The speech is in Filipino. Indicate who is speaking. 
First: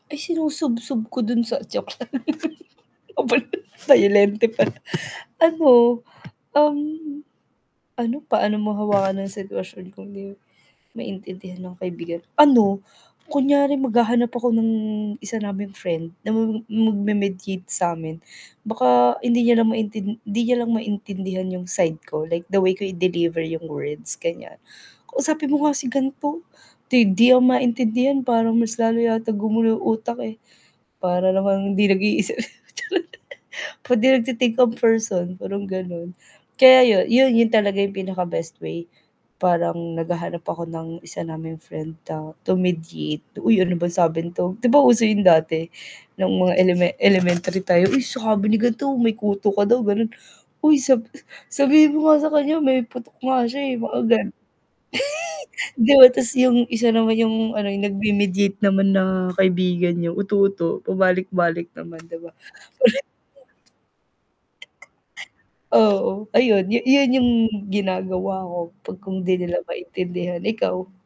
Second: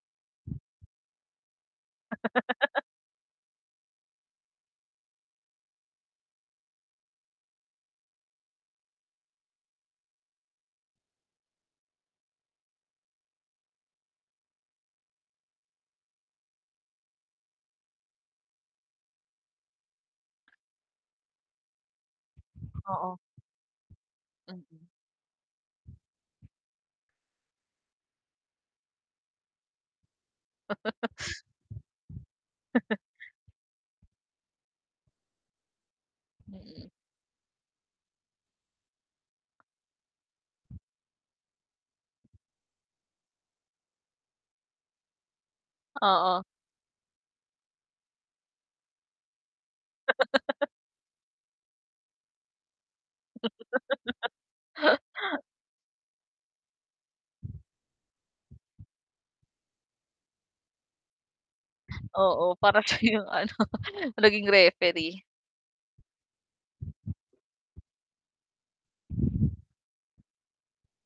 Speaker 1: Ay sinusubsub ko dun sa joke lang bayo bayolente pala ano, um, ano paano mo hawakan ang sitwasyon kung 'di maintindihan ng kaibigan ano kunyari maghahanap ako ng isa naming friend na ma m m mag-me-mediate samin. Baka hindi niya lang maintin hindi niya lang maintindihan 'yong side ko like the way ko
Speaker 2: Oo,
Speaker 1: i-deliver 'yong words, ganyan.
Speaker 2: mm.
Speaker 1: "Kausapin mo nga si ganto 'di 'di ako maintindihan parang mas lalo yata gumulo utak eh, para namang hindi nag-iisip," charot. Parang 'di nagti-think ang person, parang gano'n. Kaya
Speaker 2: Mm.
Speaker 1: yu yu yun talaga yung pinaka best way. Parang naghahanap ako ng isa naming friend ta to mediate, "Uy, ano bang sabi nito?" 'Di ba, uso yung dati nung
Speaker 2: Oo.
Speaker 1: mga eleme elementary tayo, "Uy, sabi ni ganto may kuto ka daw," ganun, "Uy sab sabihin mo nga sa kanya may putok nga siya, eh," mga gano 'di ba, tas yung isa naman yung ano yung nag-me-mediate naman na kaibigan niyo uto-uto pabalik-balik naman, 'di ba? [unintelligible]
Speaker 2: Oo, para siya yung ano naging referee.
Speaker 1: Oo, ayun, yu yun yung ginagawa ko 'pag kung 'di nila maintindihan, ikaw?